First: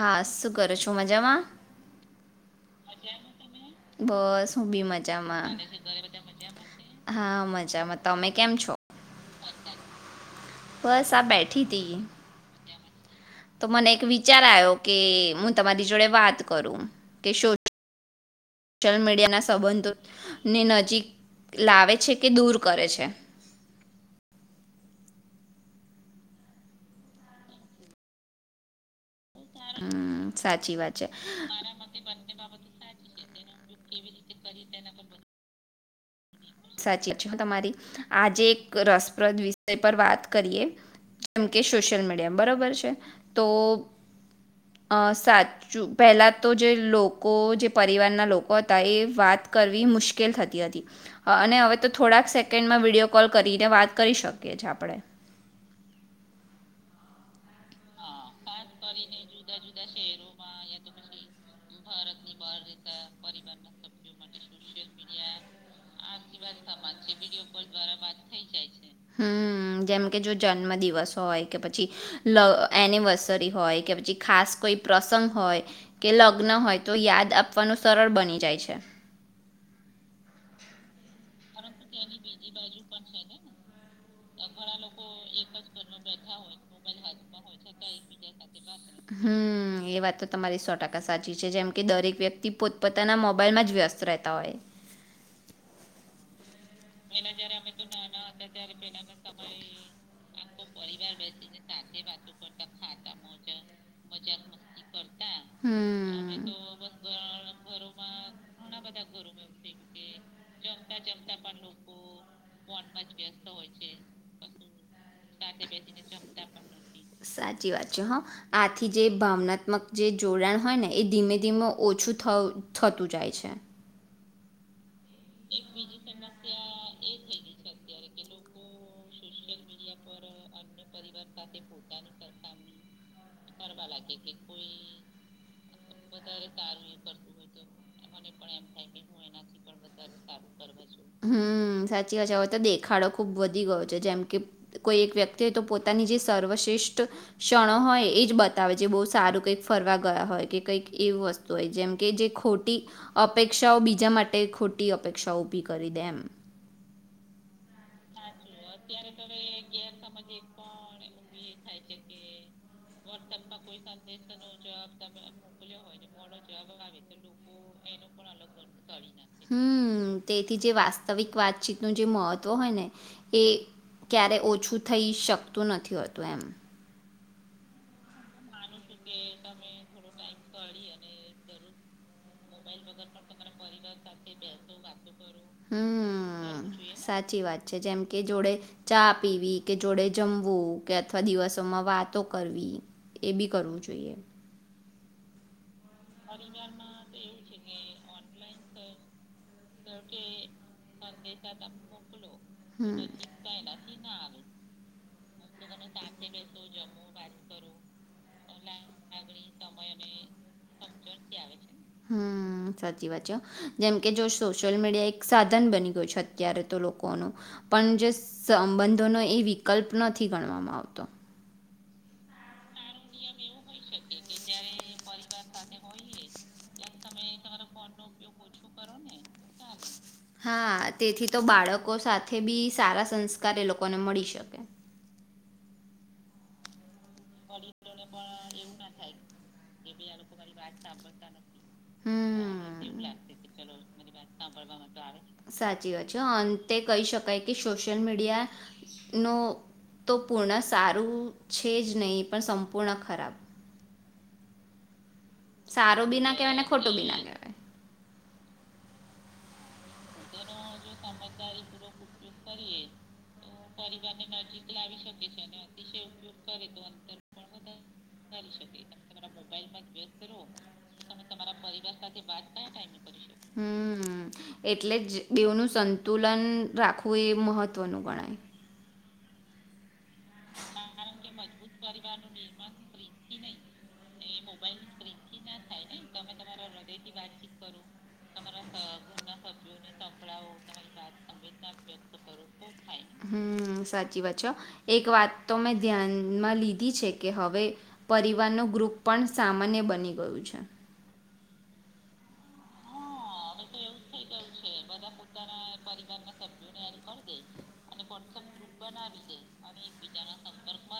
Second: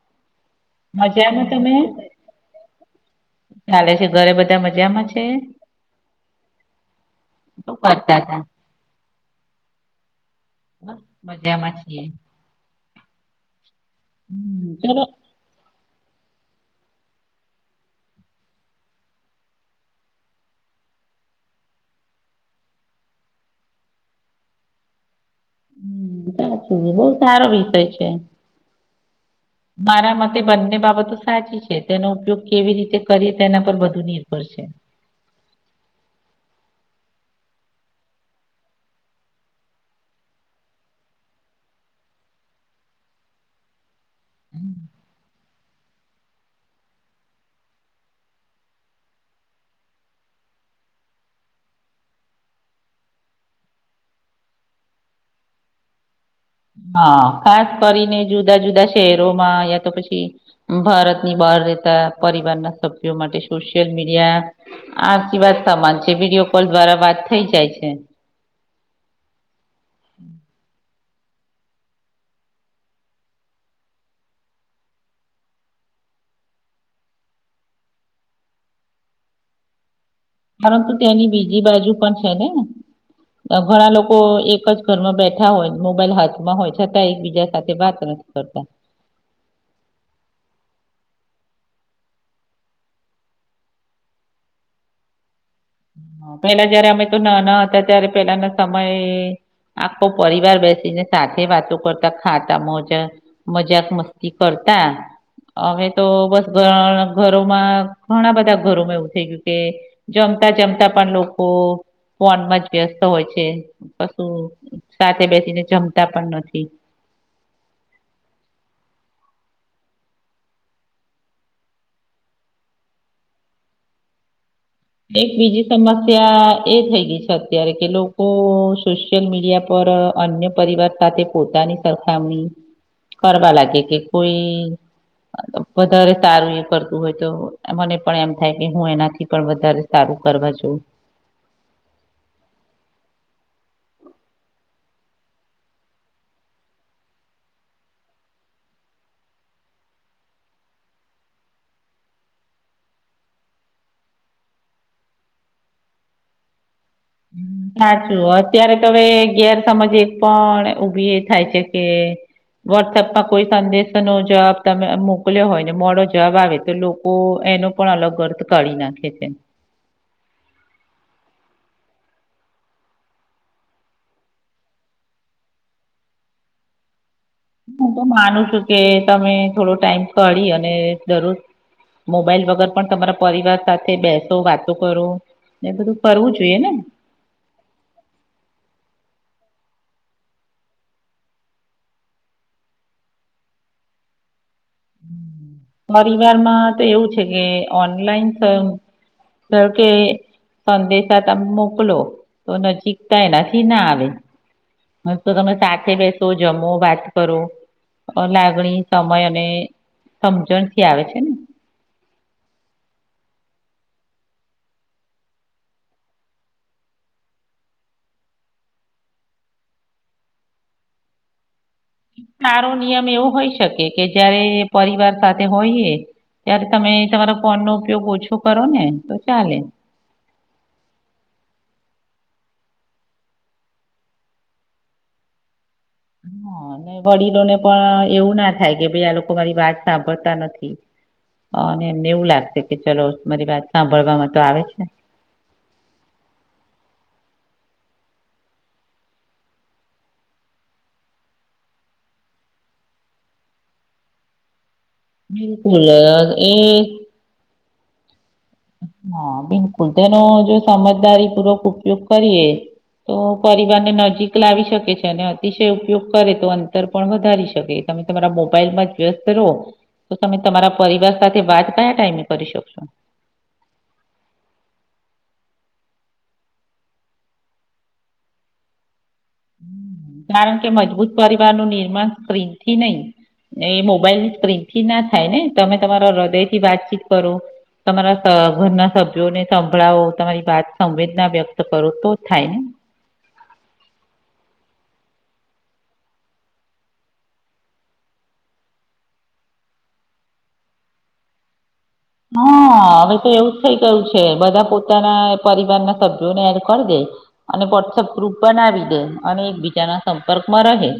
હા કરો છો મજામાં ચાલે છે ઘરે બસ બધા હું બી છે મજામાં હા શું મજામાં કરતા તમે હતા કેમ છો બ બસ સાબ બેઠી મજામાં હતીથી છીએ તો મને એક વિચાર હમ આવ્યો કે ચલો હું તમારી, જોડે વાત કરૃ સોશલ મીડિયાના સંબંધોને નજીક લાવે છે, કે દૂર કરે છે. હુમ સાચું બહુ સારો વિષય છે, મારા હમ મતે બંને સાચી વાત છે બાબતો સાચી છે તેનો ઉપયોગ કેવી રીતે કરીએ તેના પર બધુ નિર્ભર છે સાચી વાત છે, તમારી આજે એક રસપ્રદ વિષય પર વાત કરીએ જેમ કે સોશિયલ મીડિયા બરોબર છે, તો અ સાત પહેલાં તો જે લોકો જે પરિવારના લોકો હતા, એ વાત કરવી મુશ્કેલ થતી હતી. હ અને હવે તો થોડાક સેકન્ડમાં વિડીયો કોલ કરીને વાત કરી શકીએ છીએ, આપણે હા, ખાસ કરીને જુદા જુદા શહેરોમાં યા તો પછી ભારતની બહાર રહેતા પરિવારના સભ્યો માટે સોશિયલ મીડિયા આ આસીરઆવાત સમાન છે વિડીિયો કોલ દ્વારા વાત થઈ જાય છે. હમ્મ જેમકે જો જન્મદિવસ હોય કે પછી એનિવર્સરી હોય કે પછી ખાસ કોઈ પ્રસંગ હોય કે લગ્ન હોય તો યાદ આપવાનું સરળ બની જાય છે. પરંતુ તેની બીજ બીજી બાજુ પણ છે, ને ઘણા લોકો એક જ ઘરમાં બેઠા હોય મોબાઈલ હાથમાં હોય છતાં, એકબીજા સાથે વાત નથી કરતા હમ્મ, એ વાત તો તમારી સો ટકા સાચી છે જેમ કે દરેક વ્યક્તિ પોતપોતાના મોબાઈલમાં જ વ્યસ્ત રહેતા હોય. હા પેલા જયારે અમે તો ના ના હતા ત્યારે પેલાનો સમય આખો પરિવાર બેસીને સાથે વાતો કરતા ખાતા મોજા મા જાક મસ્તી કરતા હવે તો, બસ ઘ ઘ- ઘરોમાં ઘણા બધા ઘરોમાં એવું થઈ ગયું કે જેમ. જમતા પણ લોકો ફોનમાં જ વ્યસ્ત હોય છે, કશું સાથે બેસીને જમતા પણ નથી. થી જે ભાવનાત્મક જે જોડાણ હોય ને એ ધીમે ધીમે ઓછું થતું જાય છે, એક બીજી સમસ્યા એ થઇ ગઈ છે, ત્યારે કે લોકો સોશિયલ મીડિયા પર અન્ય પરિવાર સાથે પોતાની સરખામણી કરવા લાગે કે કોઈ વધારે સારું એ કરતું હોય તો મને પણ એમ થાય, કે હું એનાથી પણ વઘારે વધારે સારું કરવા જવ હુમ સાચી વાત હવે તો દેખાડો ખુબ વધી ગયો છે જેમ કે કોઈ એક વ્યક્તિ હો તો પોતાની જે સર્વશ્રેષ્ઠ ક્ષણો હોય, એ જ બતાવે છે બહુ સારું કંઈક ફરવા ગયા હોય કે કંઈક એવી વસ્તુ હોય, જેમ કે જે ખોટી અપેક્ષાઓ બીજા માટે ખોટી અપેક્ષાઓ ભી કર કરીદેમ સાચું હોત [inaudible] ઉભી એ થાય છે કે વોટ્સઅપમાં કોઈ સંદેશ નો જવાબ તમે મોકલ્યો હોય ને મોડો જવાબ આવે તો લોકો એનો પણ અલગ અર્થ કાઢી નાખે છે હુ તેથી જે વાસ્તવિક વાત છે નું જે મહત્વ હોય ને, એ ક્યારેય ઓછું થઈ શકતું નથી હોતું એમ હું તો માનું છું કે તમે થોડો ટાઈમ કઢી અને દરરોજ મોબાઈલ વગર પણ તમારા પરિવાર સાથે બેસો વાતો કરો. એ બધું કરવું જોઈએ હમ્મ ને સાચી વાત છે, જેમ કે જોડે ચાપ પી કે જોડે જમવું કે અથવા દિવસોમાં વાતો કરવી, એ બી કરવું જોઈએ. હમ્મ પરિવારમાં તો એવું છે કે ઓનલાઈન કે ઘારોકે સંદેશા તમે મોકલો તો હમ્મ. નજીકતા એનાથી ના આવે, હાતો તમે સાથે બેસો જમો વાત કરો લા લાગણી સમય અને સમજણથી આવે છે ને. જેમકે જો સોશિયલ મીડિયા એક સાધન બની ગયું છે અત્યારે તો લોકો ન પણ જે સંબંધો ન એ વિકલ્પ નથી ગણવામાં આવતો સારો નિયમ એવો હોઈ શકે કે જયારે પરિવાર સાથે હોઈએ ત્યારે તમે તમારા ફોન નો ઉપયોગ ઓછો કરો ને તો ચાલે હા તેથી તો બાળકો સાથે બી સારા સંસ્કાર એ લોકોને મળી શકે. [unintelligible] પણ એવું ના થાય હમ કે ભાઈ આ લોકો મારી વાત સાંભળતા નથી અને એમને એવું લાગશે કે ચલો મારી વાત સાંભળવામાં તો આવે છે સાચી વાત છે તે કહી શકાય કે સોશિયલ મીડિયા નો તો પૂર્ણ સારું છે જ નહીં પણ સંપૂર્ણ ખરાબ. બિલકુલ સારો બી ના એ કહેવાય ને ખોટો બી ના કહેવાય હા બિ લકુલ તેનો જો સમજદારી પૂર્વક ઉપયોગ કરીએ તો પરિવારને નજીક લાવી શકે છે અને અતિશય ઉપયોગ કરે તો અંતર પણ વધારી શકે તમે તમારા મોબાઈલમાં વ્યસ્ત રહો તો તમે તમારા પરિવાર સાથે વાત કયા ટાઈમે કરી શકશો. હમ. એટલે જ દેવનું સંતુલન રાખવું એ મહત્ત્વનું ગણાય. હમ.. કારણ કે મજબૂત પરિવાર નું નિર્માણ સ્ક્રીન થી નહી એ મોબાઈલ ની સ્ક્રીન થી ના થાય ને. તમે તમારા હૃદયથી વાત કરો તમારા ઘરના સભ્યોને સંભળાવો તમારી વાત સંવેદના વ્યક્ત કરો તો થાય ને. હમ સાચી વાત છે એક વાત તો મેં ધ્યાનમાં લીધી છે કે હવે પરિવાર ન ગ્રુપ પણ સામાન્ય બની ગયું છે. હા હવે તો એવું જ થઇ ગયું છે બધા પોતાના પરિવારના સભ્યોને એડ કરી દે અને વોટ્સઅપ ગ્રુપ બનાવી દે અને એકબીજાના સંપર્કમાં રહે.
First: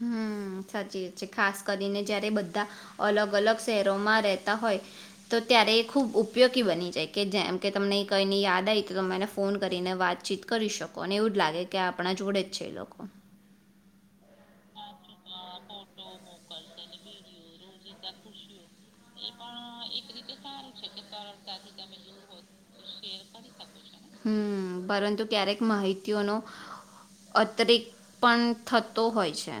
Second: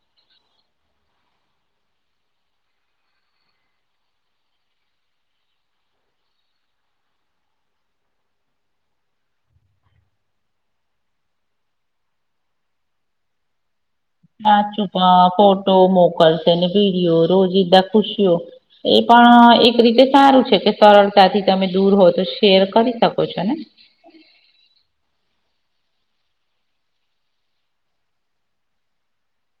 હમ સાચી વાત છે ખાસ કરીને જયારે બધા અલગ અલગ શહેરોમાં રહેતા હોય તો ત્યારે એ ખુબ ઉપયોગી બની જાય કે જેમ કે તમને કઈની યાદ આવી તો તમે એને ફોન કરીને વાતચીત કરી શકો અને એવું જ લાગે કે આપણા જોડે જ છે એ લોકો. સાચુંપા ફોટો મોકલશે ને વિડીયો રોજીદા ખુશઓ. એ પણ એક રીતે સારું છે કે સરળતાથી તમે દૂર હો તો શેર કરી શકો છો ને. હમ પરંતુ ક્યારેક માહિતીઓનો અતિરક પણ થતો હોય છે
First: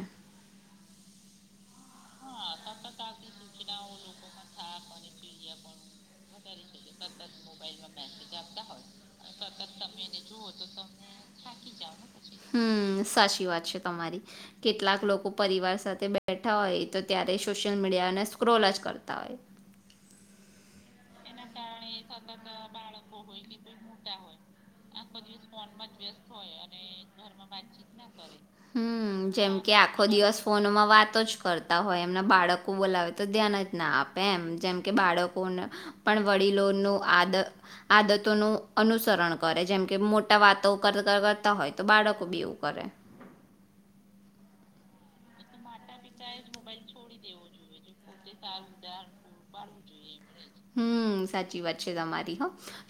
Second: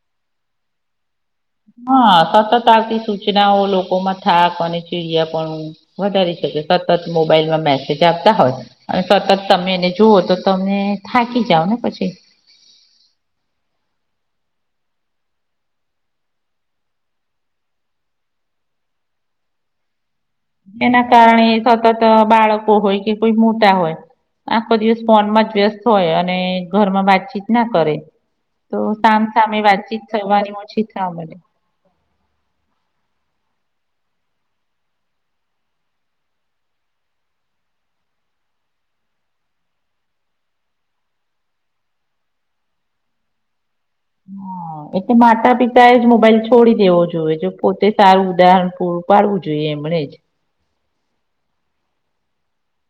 હા સતત આવતી સૂચનાઓ લોકોમાં થાક અને ચીડિયા પણુ વધારી શકે સતત મોબાઈલમાં મેસેજ આપતા હોય અને સતત તમે એને જુઓ તો તમને થાકી જાઓ ને પછી હમ સાચી વાત છે તમારી કેટલાક લોકો પરિવાર સાથે બેઠા હોય તો ત્યારે સોશિયલ મીડિયાને સ્ક્રોલ જ કરતા હોય એના. કારણે સતત બાળકો હોય કે કોઈ મોટા હોય આખો દિવસ ફોનમાં જ વ્યસ્ત હોય અને ઘરમાં વાતચીત ના કરે તો સામ હમ્મ, જેમ સામે કે વાતચીત આખો દિવસ થવાની ઓછી ફોનમાં થવા વાતો જ મળે કરતા હોય એમના બાળકો બોલાવે તો ધ્યાન ના આપે એમ જેમ કે બાળકોને પણ વડીલોનું આદ આદતોનું અનુસરણ કરે જેમકે મોટા વાતો કર કરતા હોય તો બાળકો બી એવું કરે હા એટલે માતાપિતા.. જ મોબાઈલ છોડી દેવો જોઈએ જો પોતે સારું ઉદાહરણ પૂરું પાડવું જોઈએ એમણે જ. [inaudible] હમ્મ સાચી વાત છે તમારી હ.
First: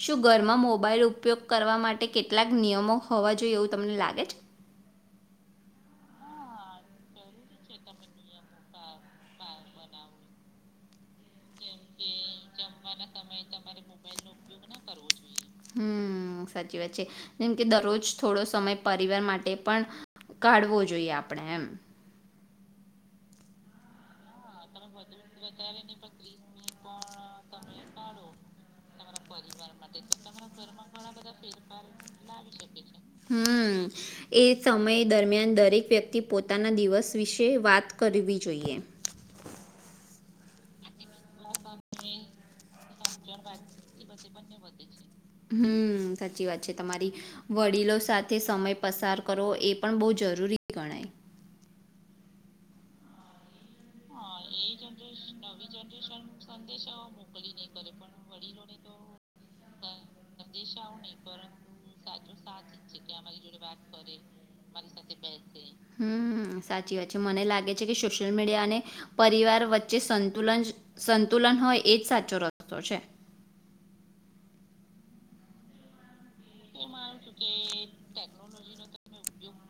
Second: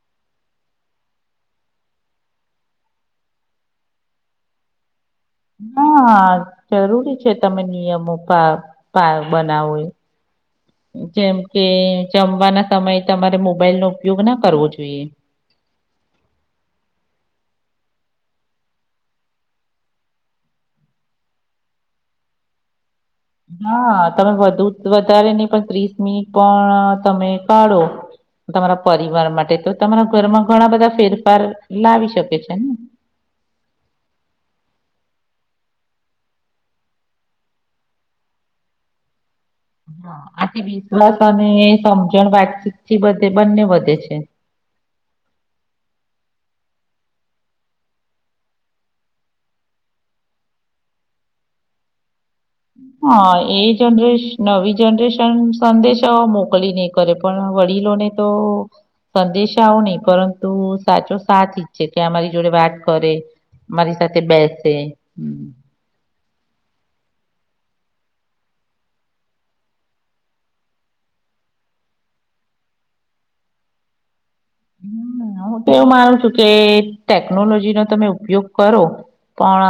શું ઘરમાં મોબાઈલ ઉપયોગ કરવા માટે કેટલાક નિયમો હોવા જોઈએ એવું તમને લાગે છે? હા, જરૂરી છે તમે નિયમો પા પા બનાવો એ જેમ કે જમવાના સમય તમારે મોબાઈલ નો ઉપયોગ ના કરવો જોઈએ. હમ્મ, સાચી વાત છે. જેમ કે દરરોજ થોડો સમય પરિવાર માટે પણ કાઢવો જોઈએ આપણેે એમ. હા, તમે બધું ત્વ ત્યારે નહી પણ ત્રીસ મિનિટ પણ તમે કાઢો તમારા પરિવાર માટે તો તમારા ઘરમાં ઘણા બધા ફેરફાર લાવી શકે છે ને. હમ રેક વ્યક્તિ પોતાના દિવસ વિશે વાત કરવી જોઈએ. હા, આથી વિશ્વાસ અને સમજણ વાતચિત થી બધે બંને વધે છે. હમ્મ, સાચી વાત છે તમારી. વડીલો સાથે સમય પસાર કરો એ પણ બહુ જરૂરી ગણાય. હા, એ જનરેશ નવી જનરેશન સંદેશા મોકલી નહી કરે પણ વડીલોને તો સંદેશ આઓ નહી પરંતુ સાચો સાથ ઇકછે કે અમારી જોડે વાત કરે મારી સાથે બેસે હમ્મ. હા, સાચી વાત છે. મને લાગે છે કે સોશિયલ મીડિયા અને પરિવાર વચ્ચે સંતુલન જ સંતુલન હોય એજ સાચો રસ્તો છે. હમ્મ, હું તો એવું માનું છું કે ટેકનોલોજી નો તમે ઉપયોગ કરો પણ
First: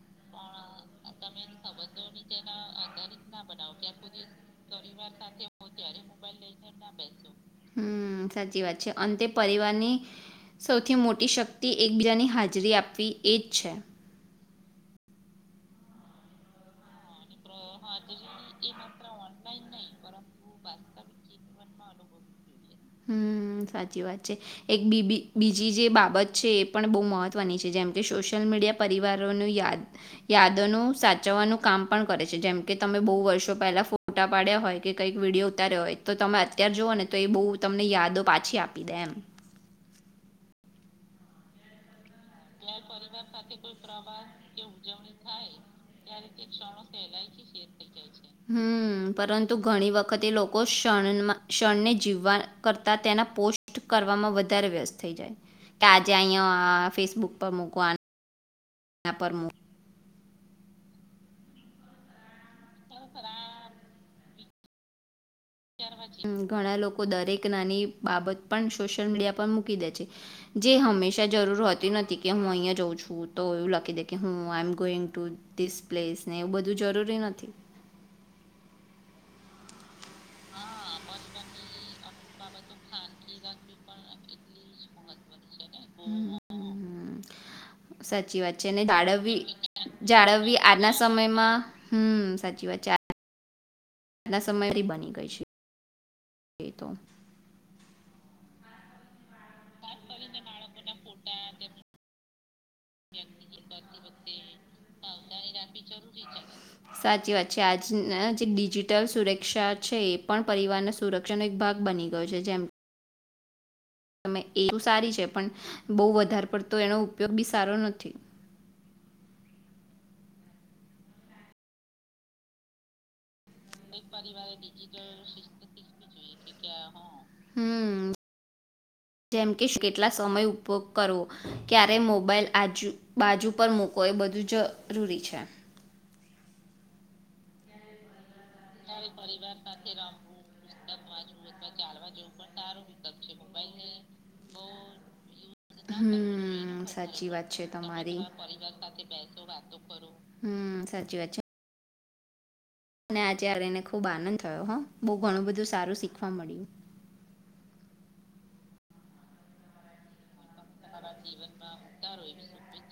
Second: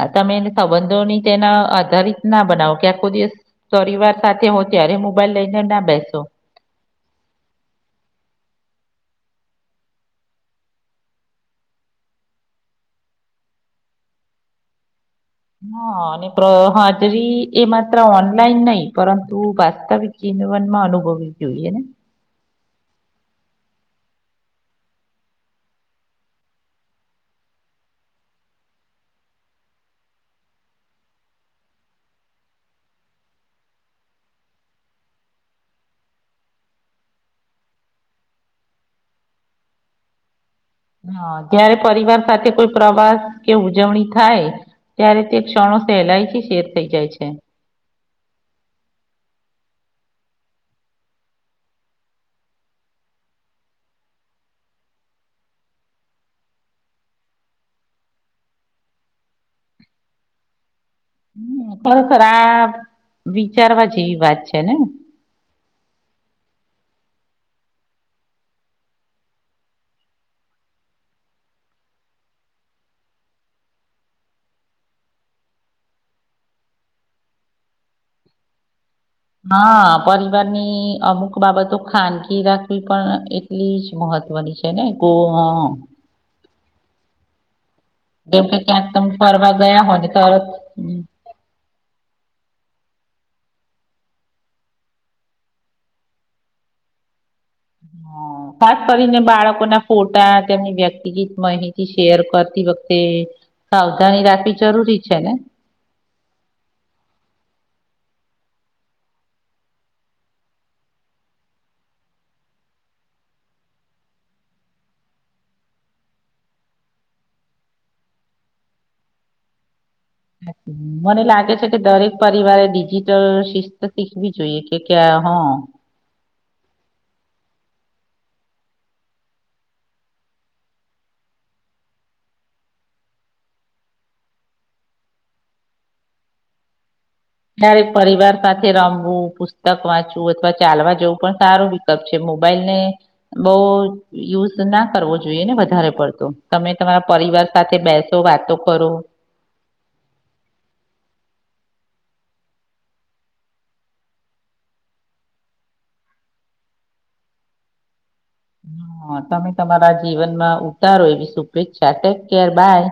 અહ તમે સંબંધોની તેના આધારિત ના બનાવો કે આખો દિવસ પરિવાર સાથે હો ત્યારે મોબાઈલ લઈને ના બેસો. હમ્મ, સાચી વાત છે. અંતે પરિવારની સૌથી મોટી શક્તિ એકબીજાની હાજરી આપવી એ જ છે. હા અને પ્ર હાજરી એ માત્ર ઓનલાઈન નહી પરંતુ વાસ્તવિક જીનવનમાં અનુભવવી જોઈએ ને. હમ્મ, સાચી વાત છે. એક બીબી બીજી જે બાબત છે એ પણ બહુ મહત્વની છે જેમ કે સોશિયલ મીડિયા પરિવારોનું યાદ યાદનો સાચવવાનું કામ પણ કરે છે જેમકે તમે બહુ વર્ષો પહેલા ફોટા પાડ્યા હોય કે કંઈક વિડીયો ઉતાર્યો હોય તો તમે અત્યાર જુઓ ને તો એ બહુ તમને યાદો પાછી આપી દે એમ. હા, ત્યારે પરિવાર સાથે કોઈ પ્રવાસ કે ઉજવણી થાય ત્યારે તે ક્ષણો સહેલાઈથી શેર થઈ જાય છે. હમ્મ, પરંતુ ઘણી વ ખતે લોકો ક્ષણમાં ક્ષણને જીવવા કરતા તેના પોસ્ટ કરવામાં વધારે વ્યસ્ત થઈ જાય કે આજે અહીંયા ફેસબુક પર મકવાન ના પરમુ હમ્મ, પર ખરા આ વિચારવા જેવી વાત છે ને? હમ્મ, ઘણા લોકો દરેક નાની બાબત પણ સોશિયલ મીડિયા પર મૂકી દે છે, જે હંમેશા જરૂર હોતી નથી કે હું અહીંયા જાઉં છું તો એવું લખી દે કે હું I am going to this place ને એવું બધું જરૂરી નથી. હા પરિવારની અમુક બાબતો ખાનગી રાખવી પણ એટલી જ મહત્વની છે ને ગો હા. હમ્મ, હમ્મ. સાચી જેમ વાત કે છે અને ક્યાંક તમે દળાવવી ફરવા ગયા હોય ને તરત જાળવવી આના સમયમાં હમ્મ સાચી વાત છે [inaudible] સમયધથી બની ગઈ છે એ તો. હા ખાસ કરી ને બાળકો ના ફોટા તેમની વ્યક્તિગીત માહિતી શેર કરતી વખતે સાવધાની રાખવી જરૂરી છે ને? જ અહ જે ડિજિટલ સુરક્ષા છે એ પણ પરિવારના સુરક્ષાનો એક ભાગ બની ગયો છે જેમ તમે એ તો સારી છે, પણ બહુ વધારે પડતો એનો ઉપયોગ બી સારો નથી. મને લાગે છે કે, દરેક પરિવારે ડિજિટલ શીખવી જોઈએ કે ક્યાં હો? હમ જેમ કે કેટલા સમય ઉપયોગ કરવો, ક્યારે મોબાઈલ આજ બાજુ પર મુૂકો? એ બધું જરૂરી છે. દરેક પરિવાર સાથે રમવું, પુસ્તક વાંચવું અથવા ચાલવા જેવું, પણ સારો વિકલ્પ છે. મોબાઈલ ને બહુ યુઝ ના કરવો જોઈએ. ને વધારે પડતો તમે હમ્મ, તમારા સાચી વાત પરિવાર છે સાથે બેસો તમારી. વાતો કરો. હમ્મ, સાચી વાત છે અને આ જ્યારે એને ખૂબ આનંદ થયો હં. બહુ ઘણું બધું સારું શીખવા મળ્યું. હ તમે તમારા જીવનમાં ઉતારો એવી શુભેચ્છા ટેક કેર બાય.